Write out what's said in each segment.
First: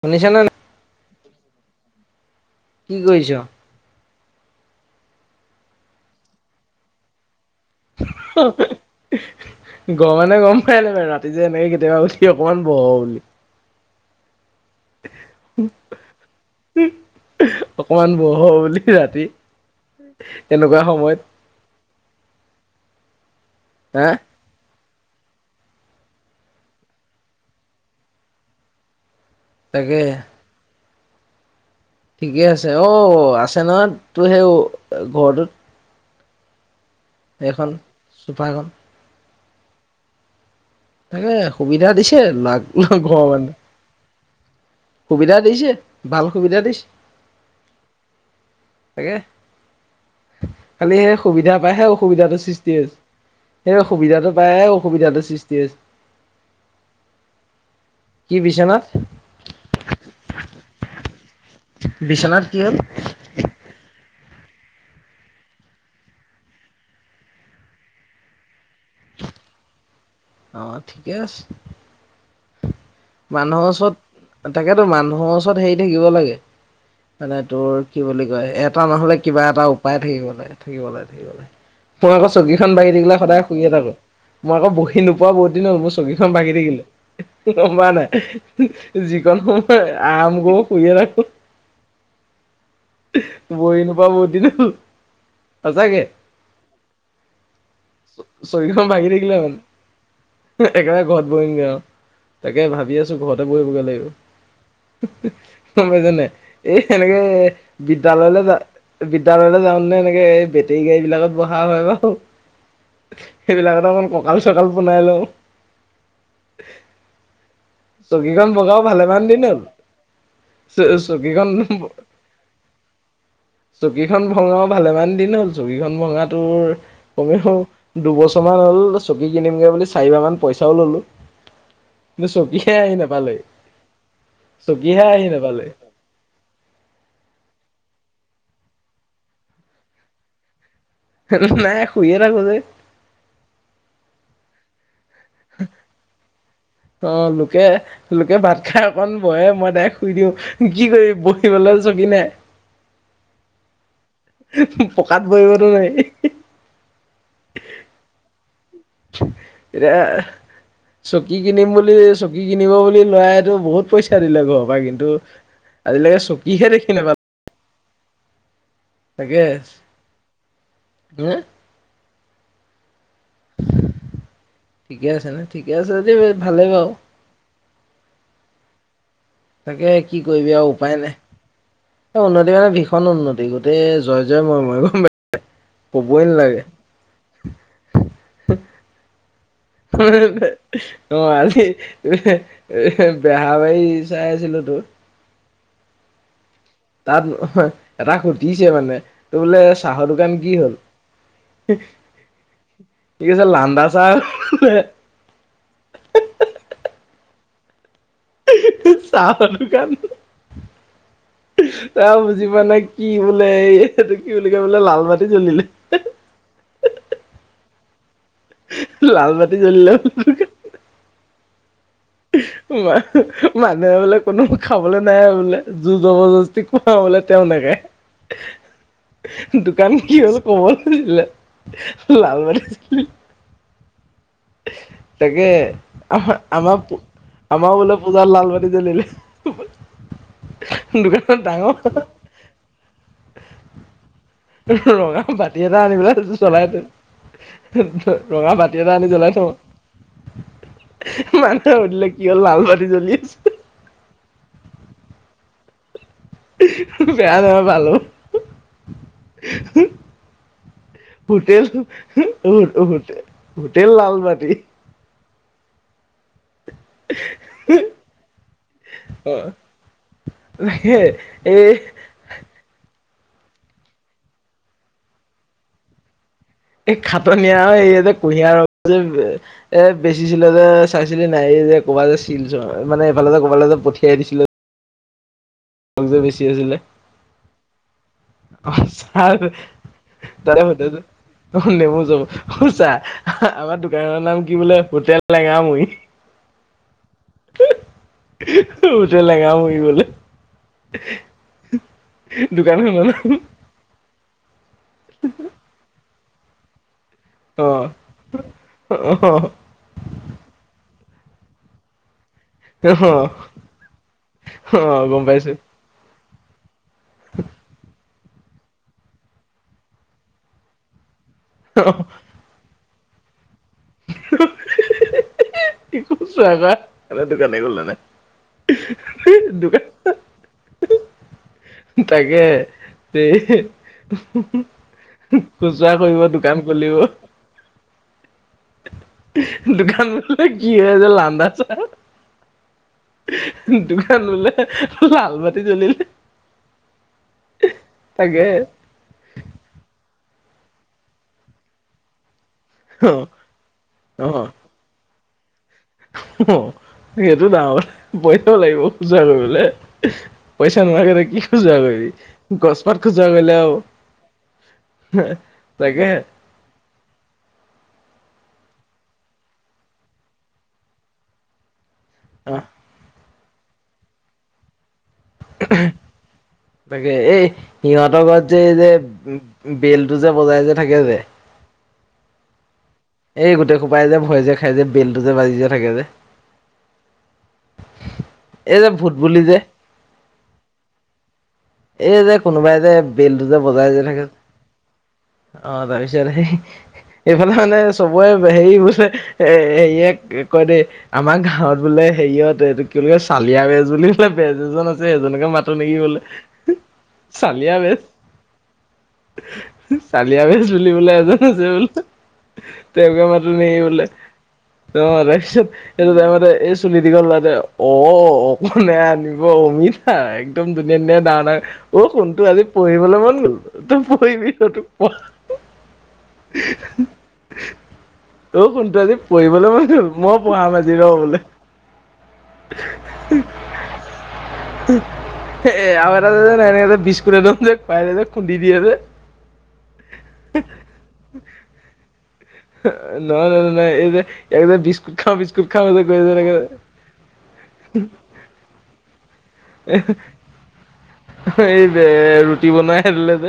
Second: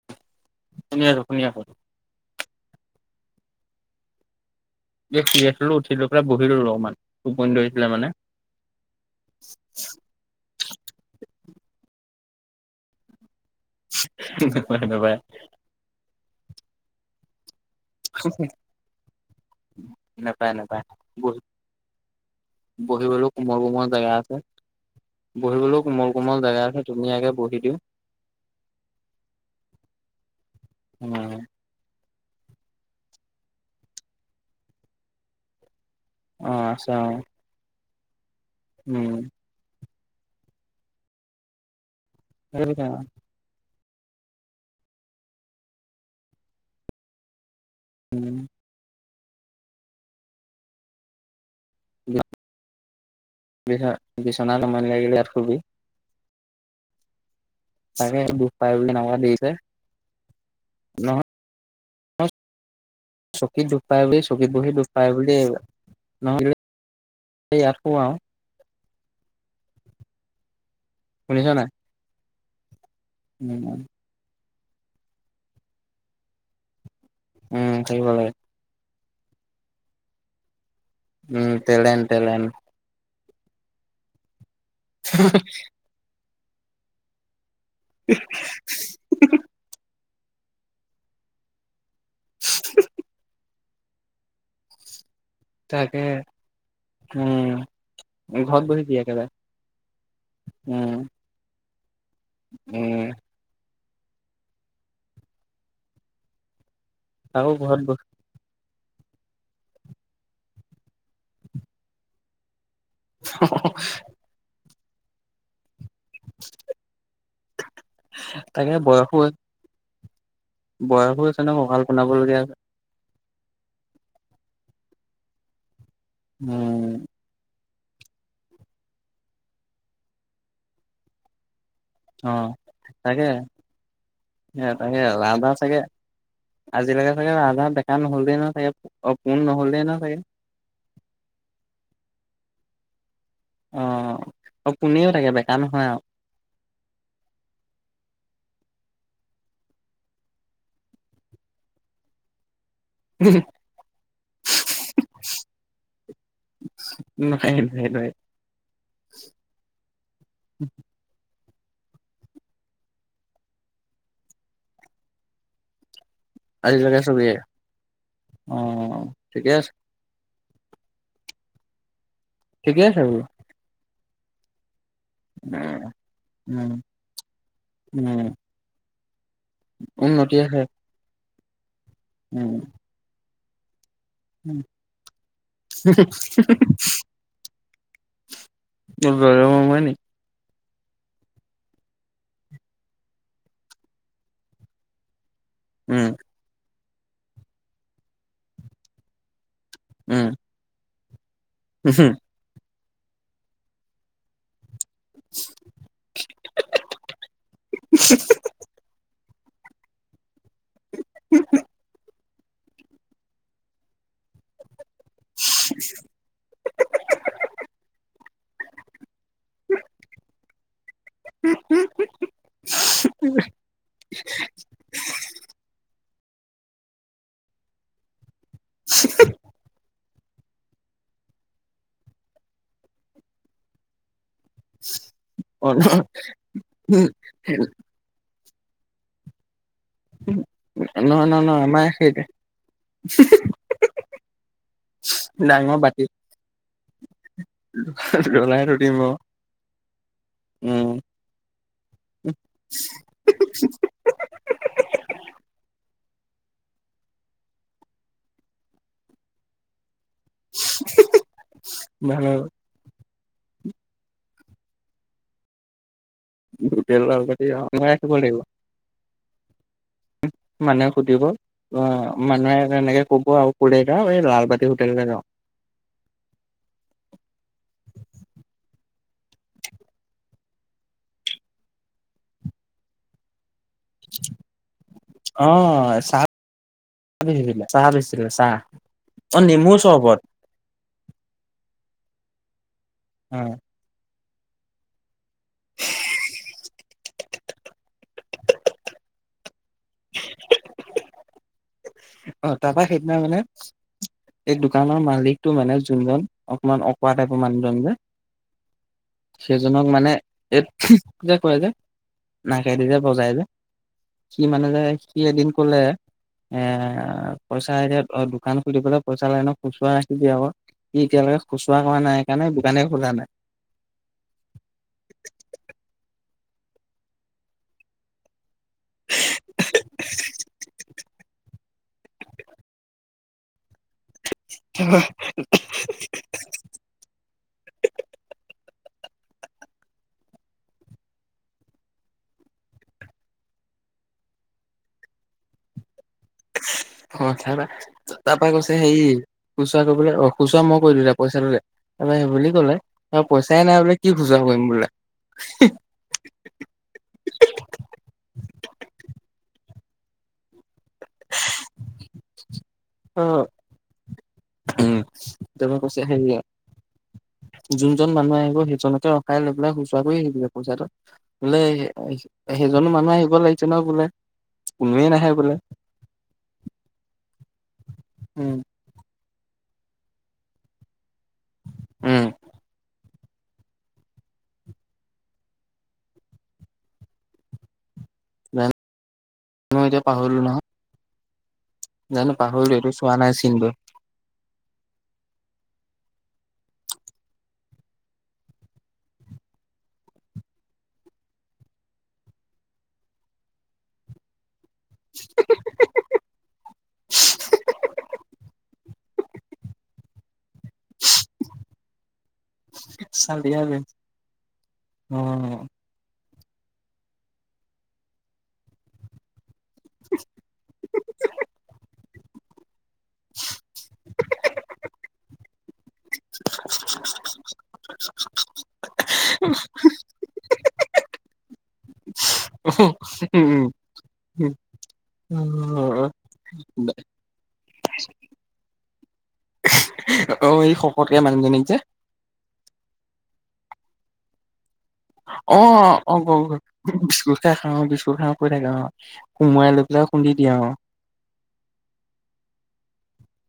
শুনিছা ন ন শুনীয়া আছো শুন আছো। কি কৰিছ এ শ আ উঠিলোৰা বহি ৰলো অমান, গমানে গম পাইলে বাৰু ৰাতি, যে এনেকে কেতিয়াবা উঠি অকমান বৰ হ বুলি। নাপাই নাপাই [unintelligible] অকমান বহো বুলি ৰাতি এনেকুৱা সময়ত। বহিব আৰু সোমাব পৰা হা জেগা আছে। বহিবলৈ কোমল কোমল জেগা আছে ধুনীয়াকৈ বহি দিওঁ। তাগে ন ঠিকে আছে অ আছেনা তই সেই ঘৰটোত অহ চ এখন উম, তাকে সুবিধা দিছে আৰু নাক ঘৰৰ মানুহে। সুবিধা দিছে বাল সুবিধা দিছে। উম, তাকে কালি হে সুবিধা, পায় হে অসুবিধাটো সৃষ্টি হৈছে সেই সুবিধাটো পায় বিচনাত হে আমনি লাগিলে অসুবিধাটো ইয়াত সৃষ্টি শুবি হৈছে। তাকে দুখ পায় বুলি নামাতিছে। বিশ্বনাথ কি হ'ল? তাই বুলি চকীত বহি দুখ পায় বুলি নহলে সেইয়া সুৱাও [unintelligible] অ' ঠিকে আছে। শুনিছ নাই মানুহৰ উম ওচৰত তাকেতো মানুহৰ ওচৰত হেৰি থাকিব লাগে। মানে তোৰ উম কি থাকিব বুলি লাগে কয় এটা মাহলৈ কিবা এটা উপায় থাকিব লাগে। ঠিকেই কলে ঠিকেই কলে উম টেলেণ্ট ফলা গছৰ টেলেণ্ট যিখন বাইড এইগিলা সদায় শুনিয়েই থাকোঁ। মই আগত বহি নোপোৱা বহুত দিনৰ মোৰ চকীখন ভাঙি থাকিলে। তই গম পোৱা নে নাই যিখন সময় আম কৰো শুয়েই ৰাখোঁ। মই নোপোৱা বহু দিন হল। সঁচাকে তাকে উম ঘৰত বহি চকীখন দিয়ে ভাগি একেবাৰে থাকিলে হল। এই কে উম বাৰে ঘৰত বহিমগৈ আৰু। তাকে ভাবি উম আছো ঘৰতে বহিবগৈ লাগিব গম পাইছা নে নাই। এই সেনেকে তাকো ঘৰত বহি বিদ্যালয়লৈ যায়। বিদ্যালয়লৈ যাওঁ নে এনেকৈ এই বেটাৰী গাড়ী বিলাকত বহা পাৰিব। সেইবিলাকত অলপ কঁকাল চকাল পোনাই লওঁ। চকীখন তাকে ভঙাও বয়সো ভালেমান দিন হ'ল। চ বয়সো হৈছে চকীখন ন কঁকাল ব পোনাবলগীয়া আছে। চকীখন ভঙাও ভালেমান দিন হ'ল। চকীখন ভঙাটো মোৰ উম কমেও, দুবছৰমানা হ'ল চকী কিনিমগৈ বুলি চাৰিবাৰ মান পইচাও ললোঁ। অ কিন্ত চকীহে আহি তাকে নাপালে। তাকে চকীহে আৰু আহি আধা নাপালে চাগে আজিলৈকে চাগে আধা তে, কাম হলে না চাগে ও ফোন নহলে না চাগে। সেইটো নাই শুইয়ে আৰু যে। অ' পুনিও থাকে বেকাৰ নহয় আৰু। ত লোকে-লোকে ভাত খাই অকন বহে মই ডাইৰেক্ট শুই দিওঁ কি কৰিবি বহিবলে। চকী নে? [unintelligible] পকাত বহিবটো পাৰি। নোৱাৰি নোৱাৰি নোৱাৰি এৰা চব কি কিনিম বুলি চকী কিনিব বুলি লৈ আহিলোঁ বহুত পইচা দিলে পাপাই ভাই কিন্তু আজিলৈকে চকীহে দেখি আজিলৈকে চবেই নাপালে অ তাকে ঠিকে আছে হে। ঠিকে আছে। ঠিকে আছে ন ঠিকে উম আছে দেই ভালেই বাৰু উম তাকে কি উন্নতি কৰিবি আছে আৰু উপায় নাই উন্নতি উম মানে ভীষণ উন্নতি গোটেই। জয়-জয় মই-মই গম পাই কবই নালাগে। ব [unintelligible] উ [inaudible] অ আ বেহ বাৰী চাই আছিলো তো উম! তাত এটা খুটিছে মানে ত বোলে চাহৰ দোকান কি হ'ল উ হু কি কৈছে লান্দা চা [inaudible] চাম দ কান ত জি মানে কি বোলে এইটো কি বুলি ক বোলে লাল মাতে চলিলে লাল বাাটি জলিল। ম মানুহে বোলে কোনো খাবলৈ নাই আৰু বোলে। [inaudible] কি হ'লো কব নছিলে লাল মছিল। তাকে আমাৰ আমাৰ আমাৰ বোলে পূজাৰ লাল ব লিল ন ন নহ আমাৰ সেইট, ৰঙা বাতি এটা আনিবেলাই চলাই তো ৰঙা জ্বলাই থৈ ভতি এটা দিম আনি আৰু জ্বলাই থওঁ উম মানুহে সুধিলে কি হ'ল লালবাৰী জ্বলি আছে। বেয়া নহয় পালো। হোটেল ভাল হোট হোটেল লালবাটী, দুগি আছ কৰিল হ! মানুহে সুধিব অ মানুহে এনেকে, ক'ব আৰু কোৰে গাও এই লালবতি হোটেলৰে ন এ খাটন আৰু এইয়া যে কুঁহিয়াৰ ৰ যে এ বেচিছিলে যে চাইছিলি নাই? যে ক'বাত যেছিল মানে এইফালে যে ক'বাল যে পঠিয়াই দিছিলো। অ চাহে চাহ বেছি, অ ছাৰ তাৰে ব ত নে চা অ আমাৰ দোকানৰ নাম কি বোলে হোটেল লেঙা মই, উ লগাম কি বল অ তাৰপা সেইদিনা মানে এই দোকানৰ মালিকতটো মানে যোনজন অকমান অকোৱা টাইপৰ অ মানুহদ যে অ সেইজনক মানে এই যে কৰে যে, নাকেদি যে অ বজাই যে সি মানে অ যে সি গম এদিন পাইছো কলে এ আহ পইচা এতিয়া অ দোকান খুলিবলৈ পইচা লাইন খুচৰা নাখিবি আকৌ স এতিয়ালৈকে, খুচা কৰা নাই সেইকাৰণে বোকানে খোধা নাই কি গুছা এনে দোকানে খোল নে দু [inaudible] তাকে এই, খোজু কৰিব দোকান খুলিব দোকানলৈ কি হয় যে লাদ চ, দুকান বোলে লাল বাতি জ্বলিলে অ তাৰপা তাকে তাৰপৰা কৈছে হেৰি খুচৰা কলৈ অ খুচুৰা মই কৰি দিোতিয়া পইচাটো তাৰেই বুলি কলে অ পইচাই নাই বোলে কি অ খোচুৰাা কৰিম বোলে। উ! অ সেইটো ডাঙৰ পইচাও লাগিব খোজা কৰিবলে। পইচা নোহাকলে কি খোজুৱা কৰি গছপাত খোজা কৰিলে আ উম এ পৰা কৈছে হে যোনজন মানুহ আহিব। সেইজনকে ৰখাই লৈ পেলাই সুচুাকুয়ে আহি দিলে পইচাটো বোলে অ' সেইজনো মানুহ আহিব লাগিব। বোলে কোনোৱে নাই। তাকে এই সিহতৰ ঘৰত উম যে এই যে উ বেলটো যে বজাই যে থাকে যে। উম। এই গোটেই খোপাই যে ভয় যে খাই যে বেলটো যে বাজি যে থাকে যে। এই জানো যে ভূত বুলি যে এতিয়া পাহৰিলো নহয় এই জানো যে পাহৰিলো কোনোবাই এইটো যে চোৱা নাই বেলটো যে চিনটো বজাই যে থাকে। অ, তাৰ পিছাৰে এইফালে মানে চবৰে হেৰি বোলে এ হেৰিয় কয় দেই আমাৰ গাঁৱত বোলে। হেৰিয়তে এইটো কি ক চালিয়া বেজ বুলি বোলে বেজ এজন আছে সেইজনকে মাতো নেকি বোলে। চালিয়া বেজ চালি। পিয়া বেজ বুলি বোলে এজন আছে বোলে তেওঁককে মাতো চালিয়া বে নেকি বোলে। অ ৰা এইটো তাইমত এই চুলি দীঘল লতে অ অকণনে আনিব অমিতা। ধুনীয়া ধুনীয়া ডাঙৰ অ শুনটো আজি পঢ়িবলৈ মন গ'ল তই পঢ়িবি [unintelligible] অ কোনটো আজি পঢ়িবলৈ মন হ'ল মই পঢ়াম আজি। উম, উম, অ' [unintelligible] [unintelligible] ন এনে বিস্কুট নম দে পাই দে খুন্দি দিয়েযে। অ এই শকতকে মানুহজনীক যে ন ন ন নাই এই যে বিস্কুট খাওঁ অ বিস্কুট খাওঁ যে অ কৈ যে এনেকে যে। বিস্কুট খাই খাওঁ অ বিস্কুট খাওঁ কৈ থাকে অ কোমোৰাাই লৈ পেলাই। খুন্দি দিয়ে অ'। এই এ ৰুটি বনাই আনিলে।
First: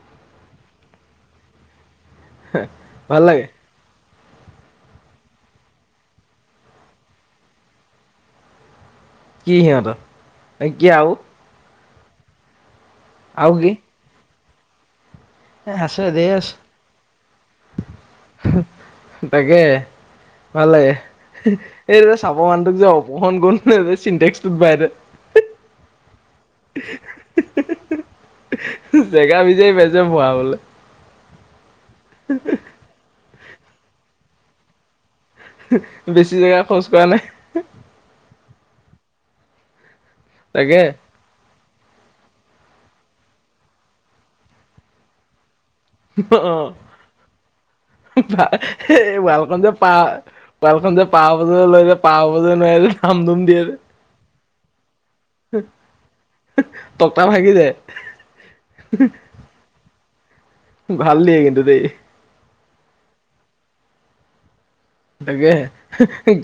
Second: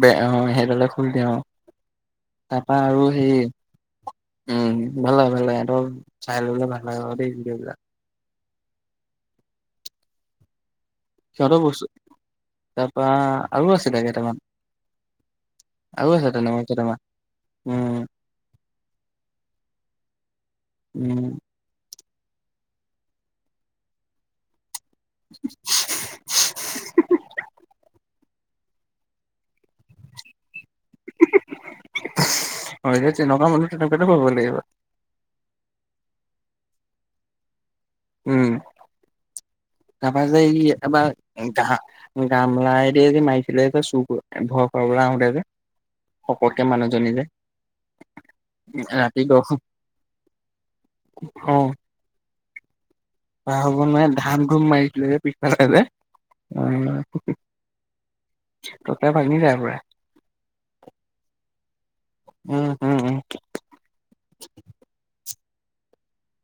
বে অ সেইডাললে খুলি দিওঁ তাৰপা আৰু ভাল সেই লাগে উম ভাল হয় ভাল হয়ঁ চাই ললে ভাল হয় দেই দোক কি সিহতৰ? [unintelligible] তাৰ পৰা আৰু আছিল তাৰ কেইটামান। আৰু আছে তেনে কেইটামান। উম। তাকে ভালে। উম, এই চাব মানুহোক যে অপহণ গোন চিটেক্সটোত বাইৰে। [inaudible] জেগা বিজাৰি বেছে ভৰাবলৈ। হয় যে তেনেকুৱা মানুহ তেনেকুৱো ভাব লাগিব। বেছি জেগা খৰচ কৰা নাই। উম গাবা যায় তাকে এবাৰ গাহ গামলা এ য মাইছিলে চু ভয় খাব গো যে সকতকে মানুহজনী যে। ৰাতি দৰ্শন ৱালখনন যে পাহ ৱালখনন যে পাহ বজ লৈ পাহ [unintelligible] [unintelligible] খ হ'ব নোৱাৰে ধান ধুম মাৰিছিলে যে পিছফালে যে আহ তক্তা [unintelligible] ভাগি যায় ত তাই ভাগনি ত পৰা। ভাল নিয়ে কিন্তু দেই। উম উম উম। তাকে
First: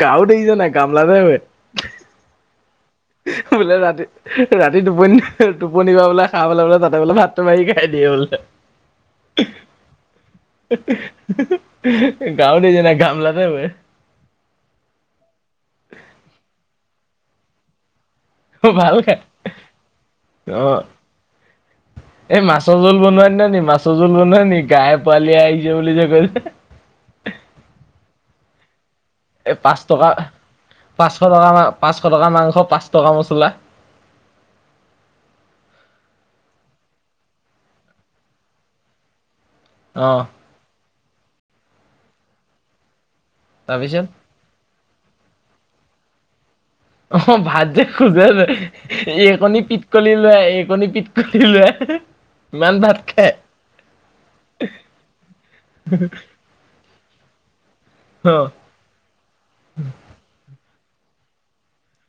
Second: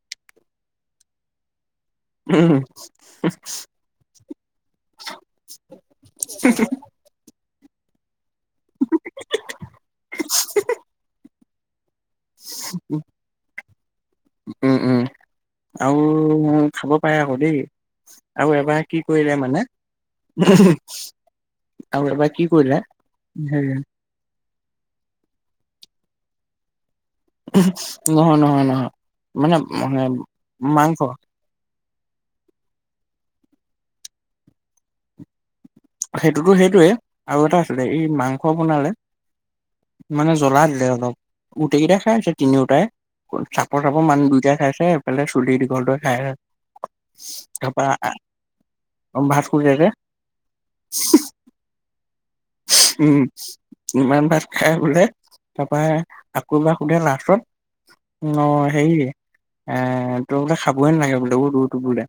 গাৱতছ নাই কামলাতে। উম। বোলে ৰাতি ৰাতি টোপনি টোপনিবা বোলে খাব বেললে বোলে তাতে বোলে ভাত। তোমাৰ খাই দিয়ে বল উ উম উম আৰু খাব পাৰে আকৌ দেই আৰু এবাৰ ভাল কি খাই কৰিলে মানে অ আৰু এবাৰ এই কি কৰিলে মাছৰ জোল বনোৱা দিনা নি হেৰি মাছৰ জোল বনোৱাই নেকি গাই পালি আহিছে বুলি বুলি যে কৈছে নহয় নহয় নহয় এ মানে পাঁচ টকা মাংস পাঁচশ টকা মান পাঁচশ টকা মাংস পাঁচশ টকা মছলা সেইটোতো সেইটোৱে আৰু এটা আছিলে এই মাংস বনালে অ', মানে জ্বলা দিলে অলপ গোটেইকেইটাই খাইছে তিনিওটাই চাপৰ তাৰপিছত চাপৰ মানুহ দুইটাঈ খাইছে এইফালে চুলি দীঘল টোৱে খাই অ ভাত তাৰপা যে খোজে ভাত এইকণী সোধে যে পিতকলি লৰাই এইকণি পিট কণী লৰাই উম ইমান ভাত খাই বুলে তাৰপৰা আকৌ এবাৰ সোধে লাষ্টত অ হেৰি এ তোৰ বোলে খাবই নালাগে বোলে লে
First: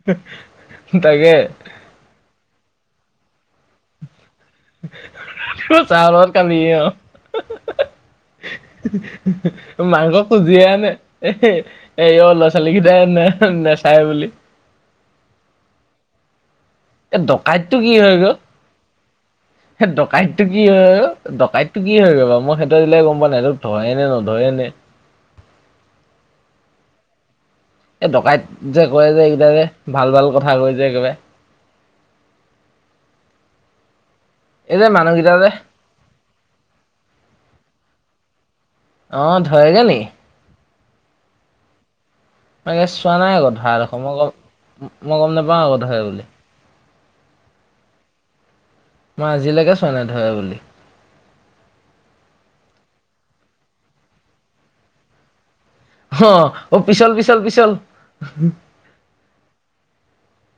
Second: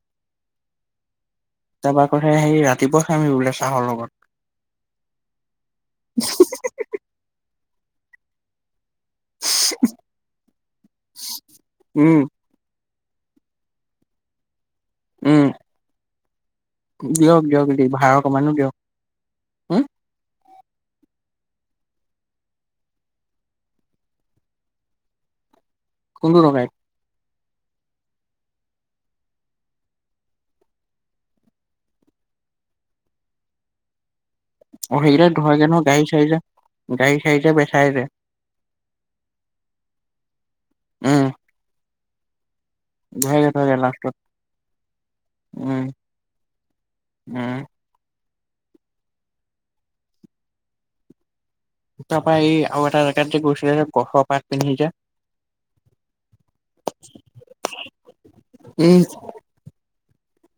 তাকে তাব কথাে সেই ৰাতিপুৱা খামহি বোলে চাহৰ লগত চাহ লগত খাবিহি অ মাংস খুজিয়ে আনে এ এ উম অ ল'ৰা ছোৱালীখিনি ন নাই নাই চাই বুলি উম এই দিয়ক দিয়ক ডকাইতটো দি কি হৈ ভাড়া গল অকমানো দিয়ক উম ডকাইত টো কি হয় আৰু ডকাইতটো কি হৈ গ' মই সেইটো আজিলে গম পোৱা নাই সে ধৰে ননে নধৰেনে কোনটো ডকাইত এই ডকাইত যে কয় যে এইকেইটাৰে ভাল ভাল কথা কৈ যে একেবাৰে [inaudible] এই যে অ মানুহকেইটা সেইকেইটাক যে ধৰেগৈ নহয় গাড়ী চাৰিটা বেচাই যে অ ধৰে গে নি উম মে চোৱা নাই ধৰেগে আকৌ ধৰেগে ধৰাডোখৰ লাষ্টত মই মই গম নেপাওঁ আকৌ উম ধৰে বুলি উম মই আজিলৈকে চোৱা নাই ধৰে বুলি তাৰপৰা এই আৰু এটা জেগাত যে গৈছিলে যে গছ পাত পিন্ধি যে অ অ পিছল পিছল পিছল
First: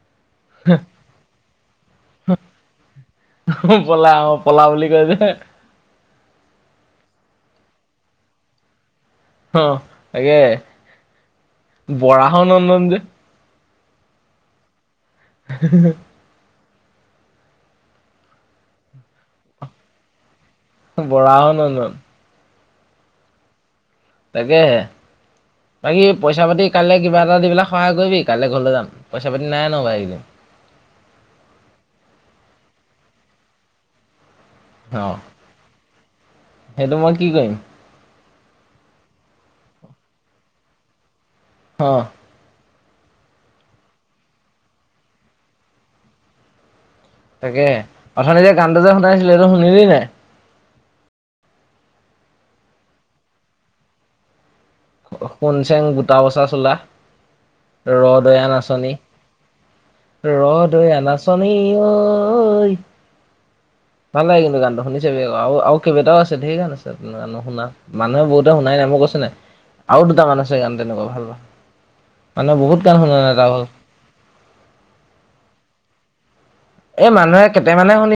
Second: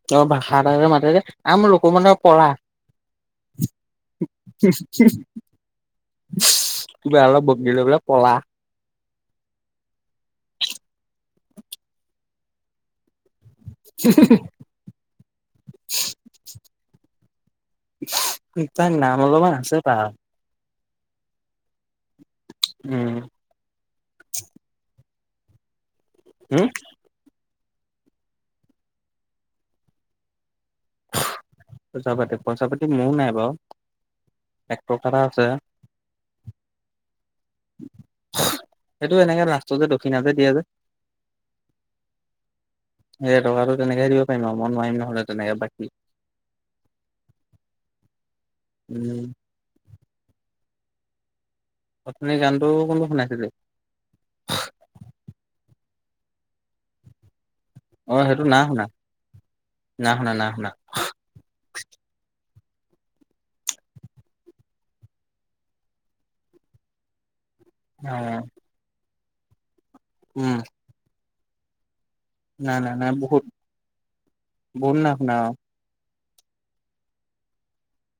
ত ভাষা এটা মাতে যে আম লোক মানে পলা পলা অ পলা বুলি কয় যে [unintelligible] লৈ বলে পলা অ তাকে বৰা হ নন্দন যে [inaudible] [unintelligible] তাৰ নাম অলপমান আছে পা বৰাহ নন্দন উম তাকেহে বাকী পইচা পাতি হম কাইলৈ কিবা এটা দি পেলাই সহায় কৰিবি কাইলৈ ঘৰলৈ যাম পইচা পাতি নাই ন ব পইচা পাতি পইচা পাতি মোৰো নাই বা এক অ টকা এটা আছে সেইটো মই কি কৰিম সেইটো এনেকে লাষ্ট যে দক্ষিণা যে দিয়ে যে হ। এ টকাটো তেনেকে দিব পাৰিম আৰু মই নোৱাৰিম নহ'লে তেনেকে বাকী তাকে অথনি যে গানটো যে উম শুনাইছিলে এইটো শুনিলি নাই? অথনি গানটো কোনটো শুনাইছিলেই? সোণ চেং গোটা বচা চোলা, ৰ অ সেইটো দয়া না শুনা নাচনী। না শুনা ৰ না শুনা দয়া নাচনী ঐ ভাল লাগে কিন্তু গানটো শুনিছাবি আক আৰু আৰু কেইবাটাও আছে ঢেৰ গান আছে ত গান নুশুনা অ মানুহে বহুতে শুনাই নাই, মই কৈছো নাই আৰু দুটামান উম আছে গান তেনেকুৱা ভাল লগা নাই নাই নাই বহুত, ভাগৰ বম নাই শুনা অ' এ মানুহে কেইটামানে শুনি